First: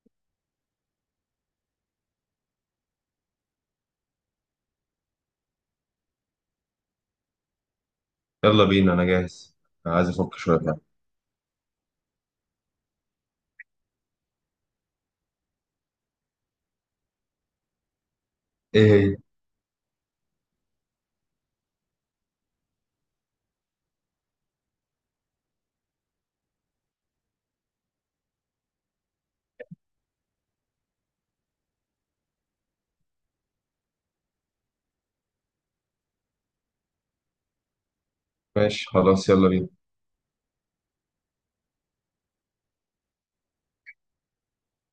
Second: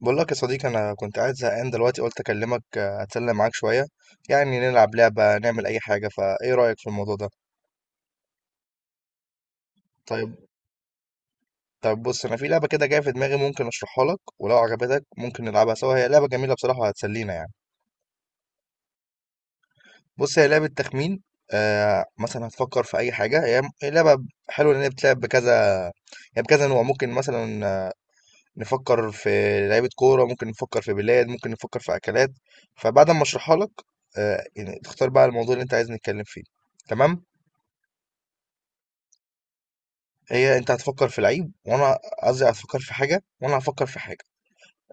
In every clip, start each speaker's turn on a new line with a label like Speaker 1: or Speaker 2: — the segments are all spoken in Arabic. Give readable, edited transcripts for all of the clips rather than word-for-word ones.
Speaker 1: بقول لك يا صديقي انا كنت قاعد زهقان دلوقتي قلت اكلمك اتسلى معاك شويه. يعني نلعب لعبه نعمل اي حاجه، فايه رايك في الموضوع ده؟
Speaker 2: يلا بينا، انا جاهز. عايز افك
Speaker 1: طيب.
Speaker 2: شويه بقى.
Speaker 1: طيب بص، انا في لعبه كده جايه في دماغي، ممكن اشرحها لك ولو عجبتك ممكن نلعبها سوا. هي لعبه جميله بصراحه وهتسلينا يعني.
Speaker 2: ايه هي؟
Speaker 1: بص، هي لعبه تخمين. مثلا هتفكر في اي حاجه. هي لعبه حلوه لان هي بتلعب بكذا يعني، بكذا نوع. ممكن مثلا نفكر في لعيبة كورة، ممكن نفكر في بلاد، ممكن نفكر في أكلات. فبعد ما أشرحها لك يعني تختار بقى الموضوع اللي أنت عايز نتكلم فيه. تمام.
Speaker 2: ماشي، خلاص، يلا بينا.
Speaker 1: هي أنت هتفكر في لعيب، وأنا قصدي هتفكر في حاجة وأنا هفكر في حاجة.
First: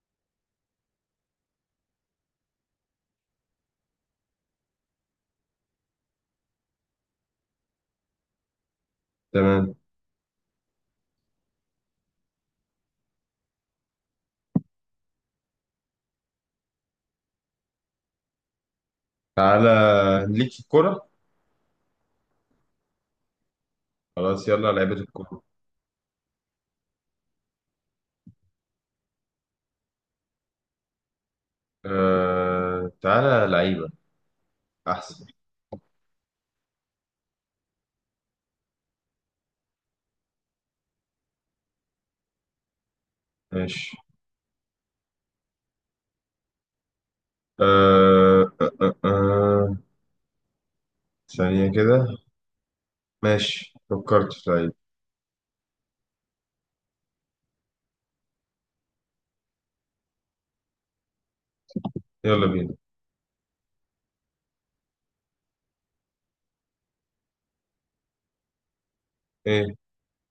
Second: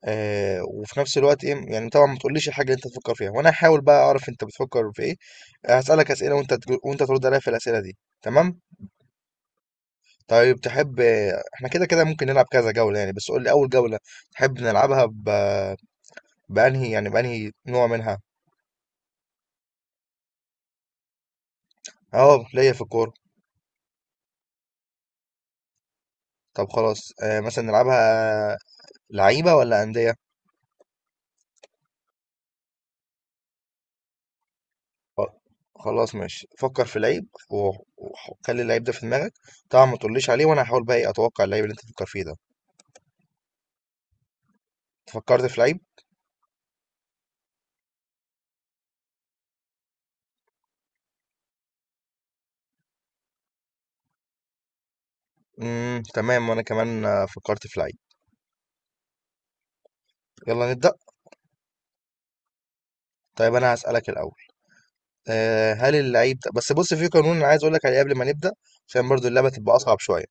Speaker 1: وفي نفس الوقت إيه يعني. طبعا ما تقوليش الحاجة اللي أنت هتفكر فيها، وأنا هحاول بقى أعرف أنت بتفكر في إيه. هسألك أسئلة وأنت وأنت ترد عليا في الأسئلة دي. تمام؟
Speaker 2: تمام.
Speaker 1: طيب، تحب؟ إحنا كده كده ممكن نلعب كذا جولة يعني، بس قول لي أول جولة تحب نلعبها بأنهي يعني، بأنهي نوع منها؟
Speaker 2: تعالى، ليك في الكوره.
Speaker 1: اه، ليا في الكورة.
Speaker 2: خلاص، يلا لعيبه الكوره.
Speaker 1: طب خلاص، مثلا نلعبها لعيبة ولا أندية؟
Speaker 2: تعالى لعيبه احسن.
Speaker 1: خ- خلاص ماشي، فكر في لعيب وخلي اللعيب ده في دماغك. طبعا ما تقوليش عليه، وانا هحاول بقى إيه، اتوقع اللعيب اللي انت تفكر فيه ده.
Speaker 2: ماشي.
Speaker 1: فكرت في لعيب.
Speaker 2: آه... آه... آه... آه. ثانيه كده. ماشي، فكرت في لعيب.
Speaker 1: تمام. وانا كمان فكرت في لعيب. يلا نبدأ.
Speaker 2: يلا بينا.
Speaker 1: طيب انا هسألك الاول. أه، هل اللعيب ده... بس بص، في قانون انا عايز اقول لك عليه قبل ما نبدأ عشان برضو اللعبة تبقى
Speaker 2: ايه،
Speaker 1: اصعب شوية.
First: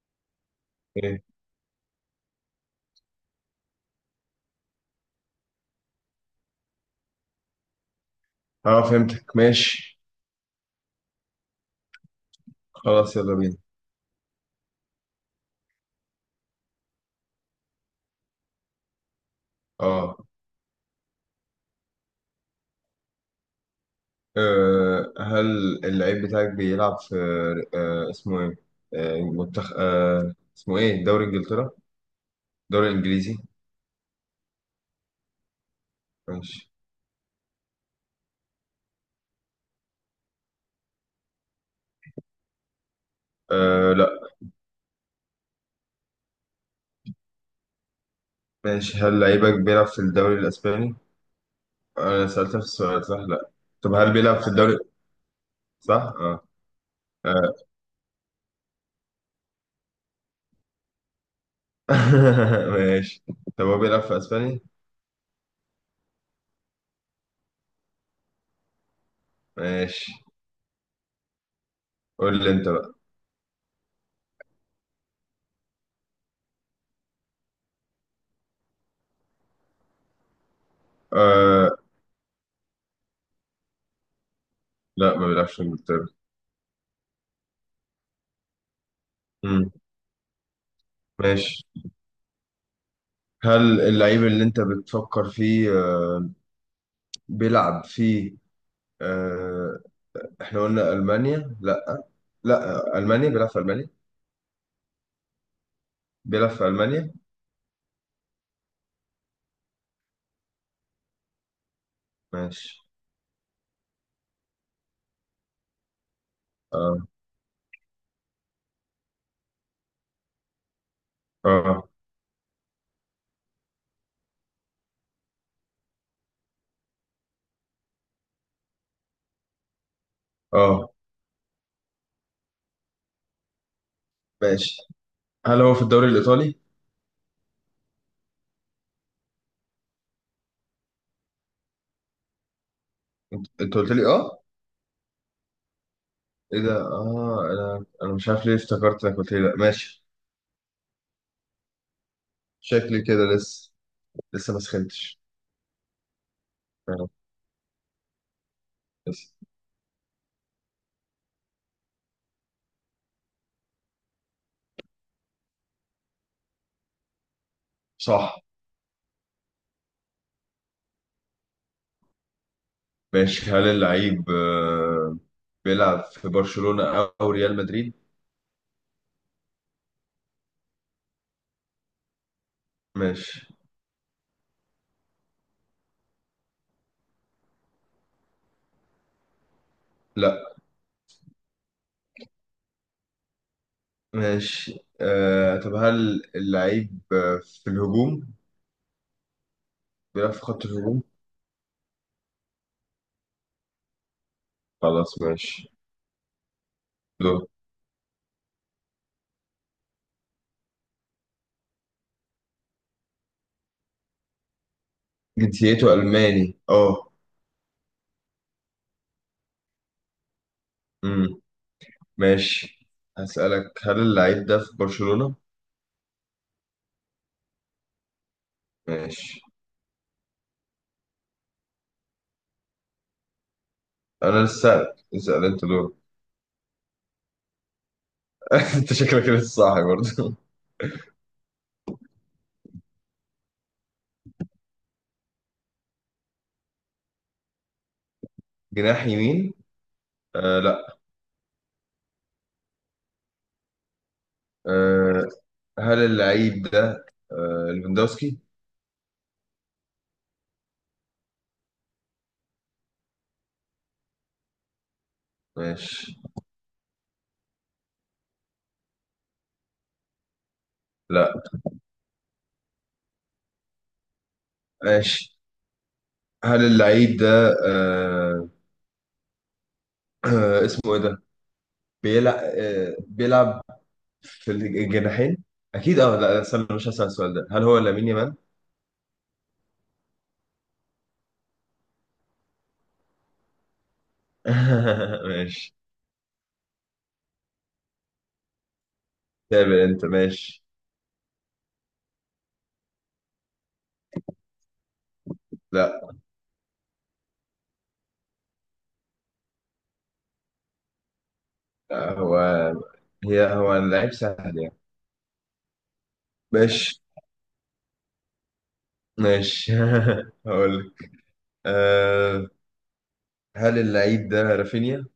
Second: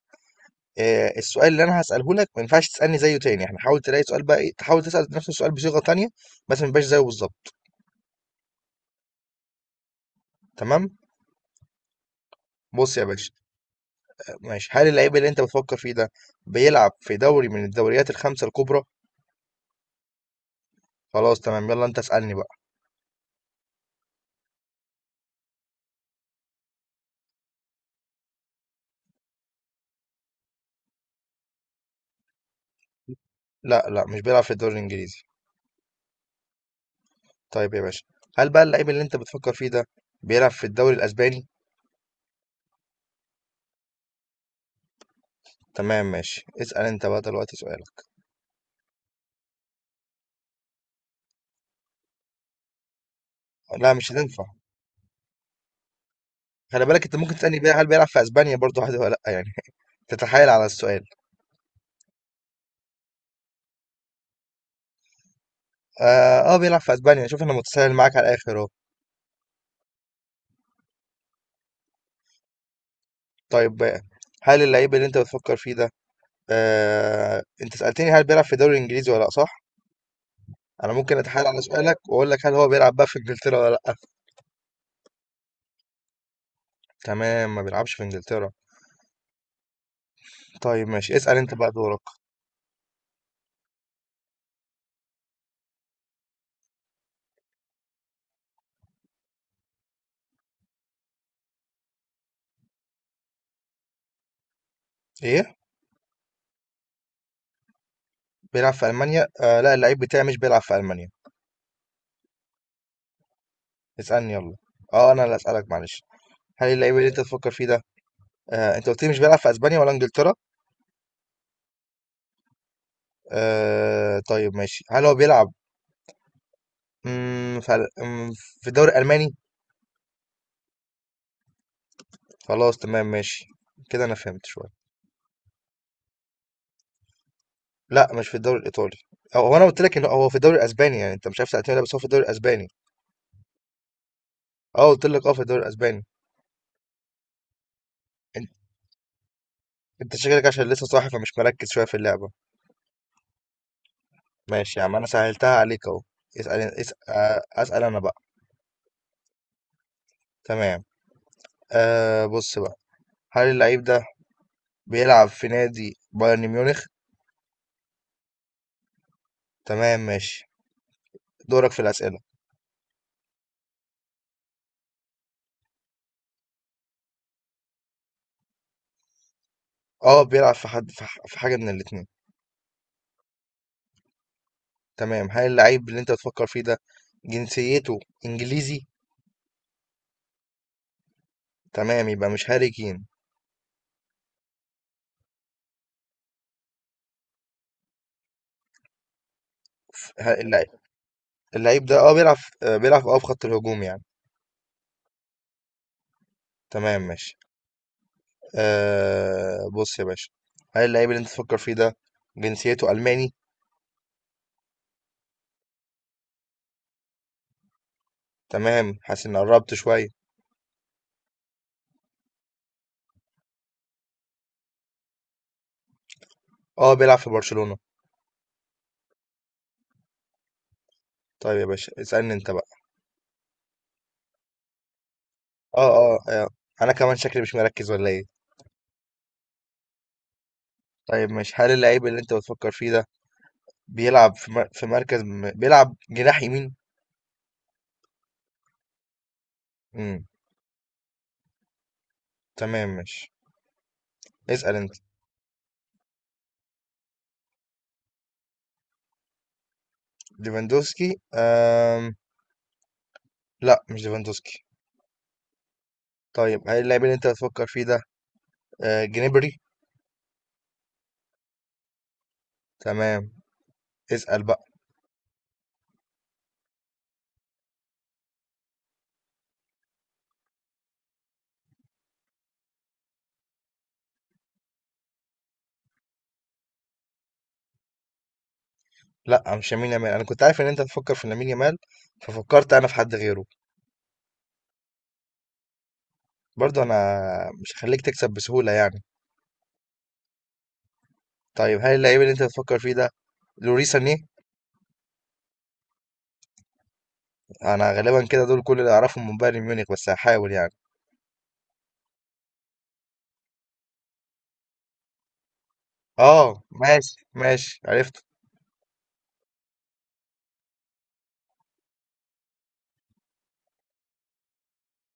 Speaker 1: أه،
Speaker 2: ايه.
Speaker 1: السؤال اللي انا هسأله لك ما ينفعش تسألني زيه تاني. احنا حاول تلاقي سؤال بقى إيه، تحاول تسأل نفس السؤال بصيغة تانية بس ما يبقاش زيه بالظبط.
Speaker 2: اه، فهمتك، ماشي.
Speaker 1: تمام؟ بُص يا
Speaker 2: خلاص،
Speaker 1: باشا،
Speaker 2: يلا بينا.
Speaker 1: ماشي، هل اللعيب اللي أنت بتفكّر فيه ده بيلعب في دوري من الدوريات ال5 الكُبرى؟
Speaker 2: اه
Speaker 1: خلاص تمام، يالّا أنت اسألني بقى.
Speaker 2: أه هل اللعيب بتاعك بيلعب في اسمه ايه؟ منتخب اسمه ايه؟ دوري انجلترا؟ دوري انجليزي؟
Speaker 1: لأ، لأ، مش بيلعب في الدوري الإنجليزي.
Speaker 2: ماشي.
Speaker 1: طيب يا باشا، هل بقى اللعيب اللي أنت بتفكّر فيه ده بيلعب في الدوري الأسباني؟
Speaker 2: لا.
Speaker 1: تمام ماشي، اسأل أنت بقى دلوقتي سؤالك.
Speaker 2: ماشي، هل لعيبك بيلعب في الدوري الاسباني؟ انا سألت نفس السؤال، صح؟ لا.
Speaker 1: لأ،
Speaker 2: طب
Speaker 1: مش
Speaker 2: هل بيلعب
Speaker 1: هتنفع.
Speaker 2: في الدوري، صح؟ اه،
Speaker 1: خلي بالك، أنت ممكن
Speaker 2: آه.
Speaker 1: تسألني بقى هل بيلعب في أسبانيا برضه عادي والّا لأ يعني تتحايل على السؤال.
Speaker 2: ماشي. طب هو بيلعب في اسباني؟
Speaker 1: آه بيلعب في أسبانيا. شوف، أنا متساهل معاك على الآخر أهو.
Speaker 2: ماشي، قول لي انت بقى.
Speaker 1: طيب، بقى، هل اللعيب اللي أنت بتفكّر فيه ده... انت سألتني هل بيلعب في الدوري الانجليزي ولا لا، صح؟ انا ممكن اتحايل على
Speaker 2: أه
Speaker 1: سؤالك واقول لك هل هو بيلعب بقى في انجلترا ولا لا.
Speaker 2: لا، ما بيلعبش في انجلترا.
Speaker 1: تمام، ما بيلعبش في انجلترا.
Speaker 2: مم.
Speaker 1: طيب ماشي، اسأل انت
Speaker 2: ماشي،
Speaker 1: بقى دورك.
Speaker 2: هل اللعيب اللي انت بتفكر فيه بيلعب في آه، احنا قلنا ألمانيا، لا. لا ألمانيا، بيلعب في ألمانيا.
Speaker 1: ايه،
Speaker 2: بيلعب في ألمانيا.
Speaker 1: بيلعب في المانيا؟ لا، اللعيب بتاعي مش بيلعب في المانيا.
Speaker 2: ماشي.
Speaker 1: اسألني يلا. اه، انا اللي اسألك، معلش. هل اللعيب
Speaker 2: اه،
Speaker 1: اللي انت تفكر فيه ده... انت قلت لي مش بيلعب في اسبانيا ولا انجلترا.
Speaker 2: اه،
Speaker 1: طيب ماشي، هل هو بيلعب مم، في ال- مم، في الدوري الالماني؟
Speaker 2: اه.
Speaker 1: خلاص تمام ماشي، كده انا فهمت شوية.
Speaker 2: ماشي، هل هو في الدوري الإيطالي؟
Speaker 1: لأ، مش في الدوري الإيطالي. أو هو، أنا قُلت لك إن هو في الدوري الأسباني يعني، أنت مش عارف تعتمدها بس هو في الدوري الأسباني.
Speaker 2: انت قلت لي، اه.
Speaker 1: آه قُلت لك في الدوري الأسباني.
Speaker 2: ايه ده؟ اه انا مش
Speaker 1: أن
Speaker 2: عارف ليه افتكرت انك قلت لي لا. ماشي.
Speaker 1: أنت شكلك عشان لسه صاحي فمش مركّز شوية في اللعبة.
Speaker 2: شكلي كده لسه ما
Speaker 1: ماشي يا عم، أنا
Speaker 2: سخنتش.
Speaker 1: سهّلتها عليك أهو. اسأل أن اس
Speaker 2: آه،
Speaker 1: أسأل أنا بقى.
Speaker 2: لسه.
Speaker 1: تمام. بُص بقى، هل اللعيب ده بيلعب في نادي بايرن ميونخ؟
Speaker 2: صح.
Speaker 1: تمام ماشي، دورك في الأسئلة.
Speaker 2: ماشي، هل اللعيب بيلعب في برشلونة أو ريال مدريد؟
Speaker 1: آه بيلعب في حد، في حاجة من الاتنين.
Speaker 2: ماشي.
Speaker 1: تمام، هل اللعيب اللي أنت بتفكّر فيه ده جنسيته إنجليزي؟
Speaker 2: لا.
Speaker 1: تمام، يبقى مش هاري كين.
Speaker 2: ماشي، طب هل اللعيب في الهجوم،
Speaker 1: ف
Speaker 2: بيلعب
Speaker 1: ه
Speaker 2: في
Speaker 1: اللع
Speaker 2: خط الهجوم؟
Speaker 1: اللعيب ده اه بيلعب، بيلعب اه في خط الهجوم يعني.
Speaker 2: خلاص، ماشي.
Speaker 1: تمام ماشي.
Speaker 2: دور.
Speaker 1: آه بص يا باشا، هل اللعيب اللي انت تفكر فيه ده جنسيته ألماني؟
Speaker 2: جنسيته ألماني، اه.
Speaker 1: تمام، حاسس اني قربت شوية.
Speaker 2: امم. ماشي، هسألك، هل اللعيب ده في برشلونة؟
Speaker 1: اه بيلعب في برشلونة.
Speaker 2: ماشي.
Speaker 1: طيب يا باشا اسألني انت بقى.
Speaker 2: أنا لسه سألك، اسأل أنت دور.
Speaker 1: اه اه آه، انا كمان شكلي مش مركز ولا ايه.
Speaker 2: أنت شكلك لسه صاحي برضه.
Speaker 1: طيب ماشي، هل اللعيب اللي انت بتفكر فيه ده بيلعب في مر... في مركز م... بيلعب جناح يمين؟
Speaker 2: جناح يمين؟
Speaker 1: امم
Speaker 2: لا.
Speaker 1: تمام ماشي، اسأل انت.
Speaker 2: آه هل اللعيب ده ليفاندوسكي؟
Speaker 1: ليفاندوسكي لا، مش ليفاندوسكي.
Speaker 2: ماشي.
Speaker 1: طيب هل اللعيب اللي انت بتفكر فيه ده جنبري؟
Speaker 2: لا.
Speaker 1: تمام، اسأل بقى.
Speaker 2: ماشي، هل اللعيب ده اسمه إيه ده؟ بيلعب في الجناحين اكيد، اه، لا، لا، استنى، مش هسأل السؤال ده. هل هو لامين يامال؟
Speaker 1: لأ، مش لامين يامال. أنا كنت عارف إن أنت هتفكر في لامين يامال، ففكرت أنا في حد غيره.
Speaker 2: ماشي.
Speaker 1: برضه أنا مش هاخليك تكسب بسهولة يعني.
Speaker 2: تابع انت. ماشي.
Speaker 1: طيب هل اللعيب اللي أنت بتفكر فيه ده لوريس سانيه؟
Speaker 2: لا،
Speaker 1: أنا غالبا كده دول كل اللي أعرفهم من بايرن ميونخ، بس هحاول يعني.
Speaker 2: هو هو اللعيب سهل يعني.
Speaker 1: آه
Speaker 2: ماشي،
Speaker 1: ماشي ماشي، عرفت.
Speaker 2: ماشي. هقول لك، أه هل اللعيب ده رافينيا؟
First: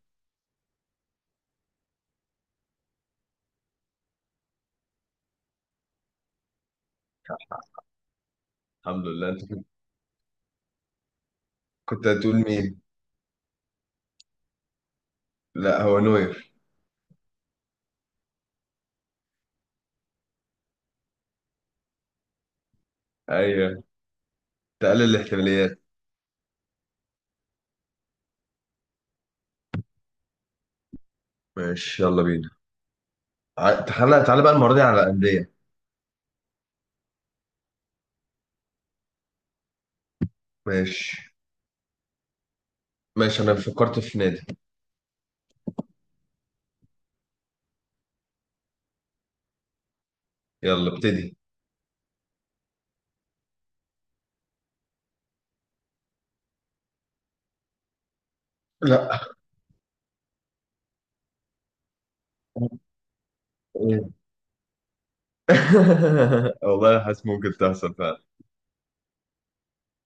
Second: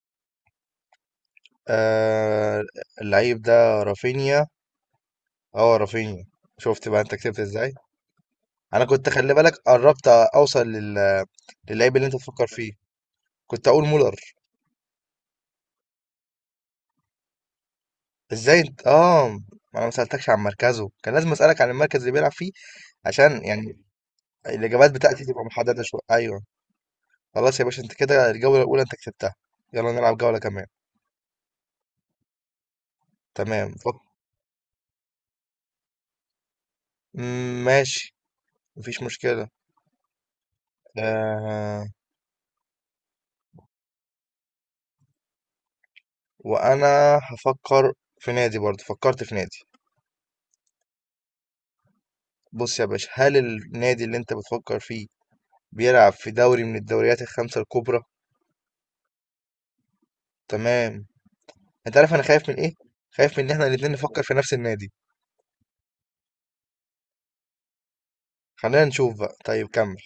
Speaker 1: آه اللعيب ده رافينيا. آه رافينيا. شفت بقى أنت كسبت إزاي؟ أنا
Speaker 2: الحمد
Speaker 1: كنت
Speaker 2: لله،
Speaker 1: خلي
Speaker 2: انت
Speaker 1: بالك،
Speaker 2: كنت.
Speaker 1: قربت أوصل للعيب اللي
Speaker 2: كنت
Speaker 1: أنت
Speaker 2: هتقول
Speaker 1: بتفكر فيه.
Speaker 2: مين؟
Speaker 1: كنت أقول مولر.
Speaker 2: لا، هو نوير.
Speaker 1: ازاي انت اه ما انا ما سالتكش عن مركزه، كان لازم اسالك عن المركز اللي بيلعب فيه، عشان يعني
Speaker 2: ايوه.
Speaker 1: الاجابات
Speaker 2: تقلل
Speaker 1: بتاعتي تبقى
Speaker 2: الاحتماليات.
Speaker 1: محدده شويه. ايوه. خلاص يا باشا، انت كده الجوله الاولى انت كسبتها. يلا نلعب جوله كمان.
Speaker 2: ماشي، يلا بينا.
Speaker 1: تمام
Speaker 2: تعالى تعالى بقى، المرة دي على الأندية.
Speaker 1: ماشي، مفيش مشكله.
Speaker 2: ماشي.
Speaker 1: آه...
Speaker 2: ماشي، أنا فكرت في نادي.
Speaker 1: وانا هفكر في نادي، برضه فكرت في نادي.
Speaker 2: يلا ابتدي.
Speaker 1: بص يا باشا، هل النادي اللي انت بتفكر فيه بيلعب في دوري من الدوريات الخمسه الكبرى؟
Speaker 2: لا.
Speaker 1: تمام. انت عارف انا خايف من ايه؟ خايف من ان احنا الاتنين نفكر في نفس النادي.
Speaker 2: والله، حاسس ممكن تحصل فعلا.
Speaker 1: خلينا نشوف بقى، طيب كمل.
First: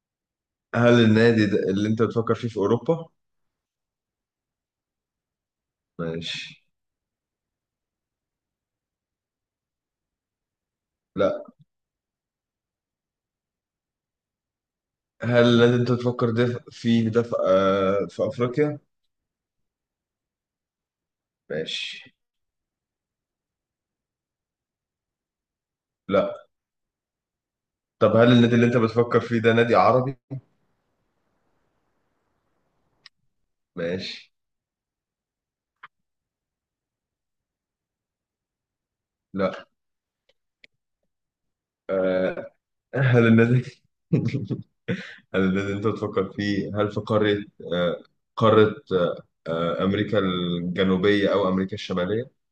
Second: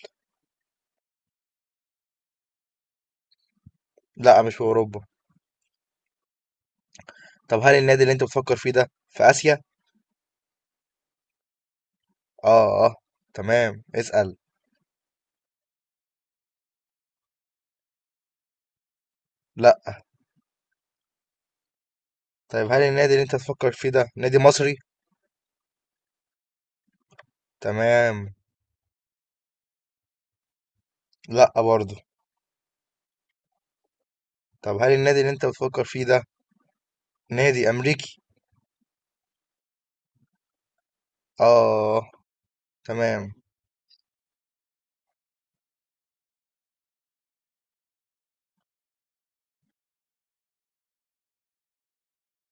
Speaker 2: هل النادي ده اللي انت بتفكر فيه في اوروبا؟
Speaker 1: لا، مش في اوروبا.
Speaker 2: ماشي.
Speaker 1: طب هل النادي اللي انت بتفكر فيه ده في اسيا؟
Speaker 2: لا.
Speaker 1: اه اه تمام، اسأل.
Speaker 2: هل النادي اللي انت بتفكر فيه ده في افريقيا؟
Speaker 1: لا.
Speaker 2: ماشي.
Speaker 1: طيب هل النادي اللي انت بتفكر فيه ده نادي مصري؟
Speaker 2: لا. طب هل
Speaker 1: تمام.
Speaker 2: النادي اللي انت بتفكر فيه ده نادي عربي؟
Speaker 1: لا برضه.
Speaker 2: ماشي.
Speaker 1: طب هل النادي اللي انت بتفكر فيه ده نادي امريكي؟
Speaker 2: لا.
Speaker 1: اه
Speaker 2: آه،
Speaker 1: تمام.
Speaker 2: هل النادي هل النادي اللي انت بتفكر فيه، هل في قارة، آه قارة آه امريكا الجنوبية او امريكا الشمالية؟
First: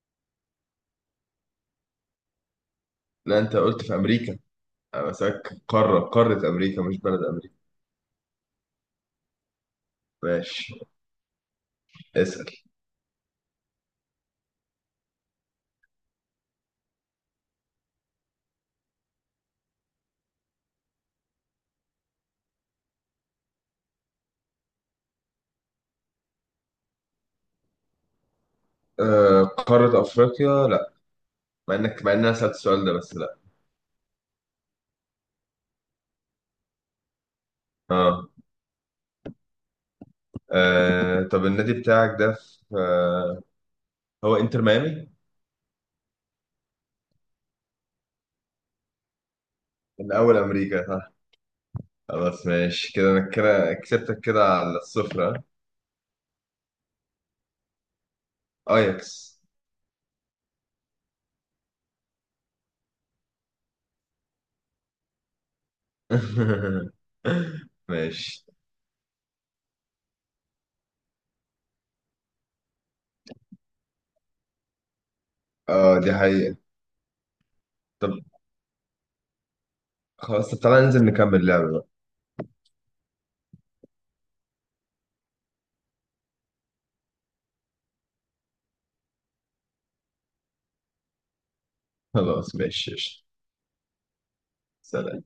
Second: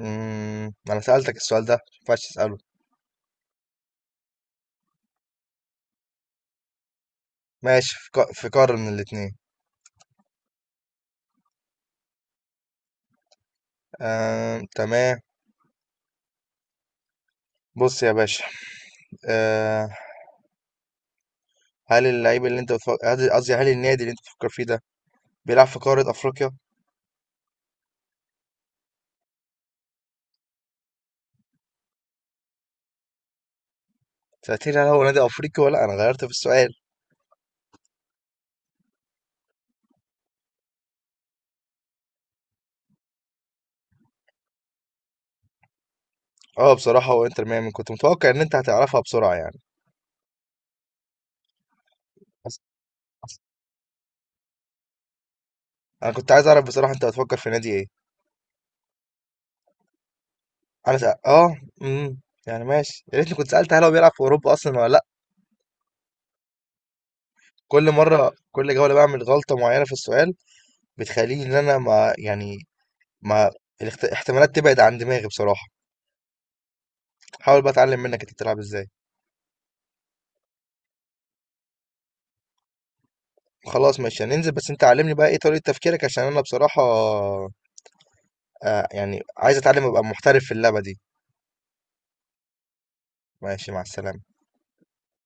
Speaker 1: انا سألتك السؤال ده، ما ينفعش تسأله.
Speaker 2: لا، انت قلت في امريكا. انا بسألك قارة، قارة امريكا، مش بلد امريكا.
Speaker 1: ماشي، في قارة من الاتنين.
Speaker 2: ماشي. اسأل.
Speaker 1: تمام. بص يا باشا، آه، هل اللعيب اللي انت بتفكر... قصدي هل النادي اللي انت بتفكر فيه ده بيلعب في قارة افريقيا؟
Speaker 2: آه، قارة أفريقيا، لا. مع إن أنا سألت السؤال ده، بس لا.
Speaker 1: سألتني هل هو نادي أفريقي ولا لأ؟ أنا غيرت في السؤال.
Speaker 2: آه, طب، النادي بتاعك ده في آه هو إنتر ميامي؟
Speaker 1: أه بصراحة هو إنتر ميامي. كنت متوقع إن أنت هتعرفها بسرعة يعني.
Speaker 2: الأول أمريكا، صح. خلاص،
Speaker 1: بس
Speaker 2: ماشي كده، أنا
Speaker 1: بس
Speaker 2: كده كسبتك كده على الصفر، آه.
Speaker 1: أنا كنت عايز أعرف بصراحة أنت هتفكر في نادي إيه.
Speaker 2: أياكس.
Speaker 1: أنا سأ... أه أمم يعني ماشي، يا ريتني كنت سألت هل هو بيلعب في أوروبا أصلا ولا لأ. كل مرة،
Speaker 2: ماشي.
Speaker 1: كل جولة بعمل غلطة معينة في السؤال، بتخليني إن أنا ما يعني، ما الاحتمالات تبعد عن دماغي بصراحة.
Speaker 2: دي حقيقة.
Speaker 1: حاول بقى أتعلم
Speaker 2: طب
Speaker 1: منك أنت بتلعب إزاي.
Speaker 2: خلاص، طب تعالى ننزل نكمل لعبة بقى.
Speaker 1: خلاص ماشي هننزل، بس أنت علمني بقى إيه طريقة تفكيرك، عشان أنا بصراحة يعني عايز أتعلم أبقى محترف في اللعبة دي.
Speaker 2: خلاص، ماشي، قشطة.
Speaker 1: ماشي، مع السلامة.
Speaker 2: سلام.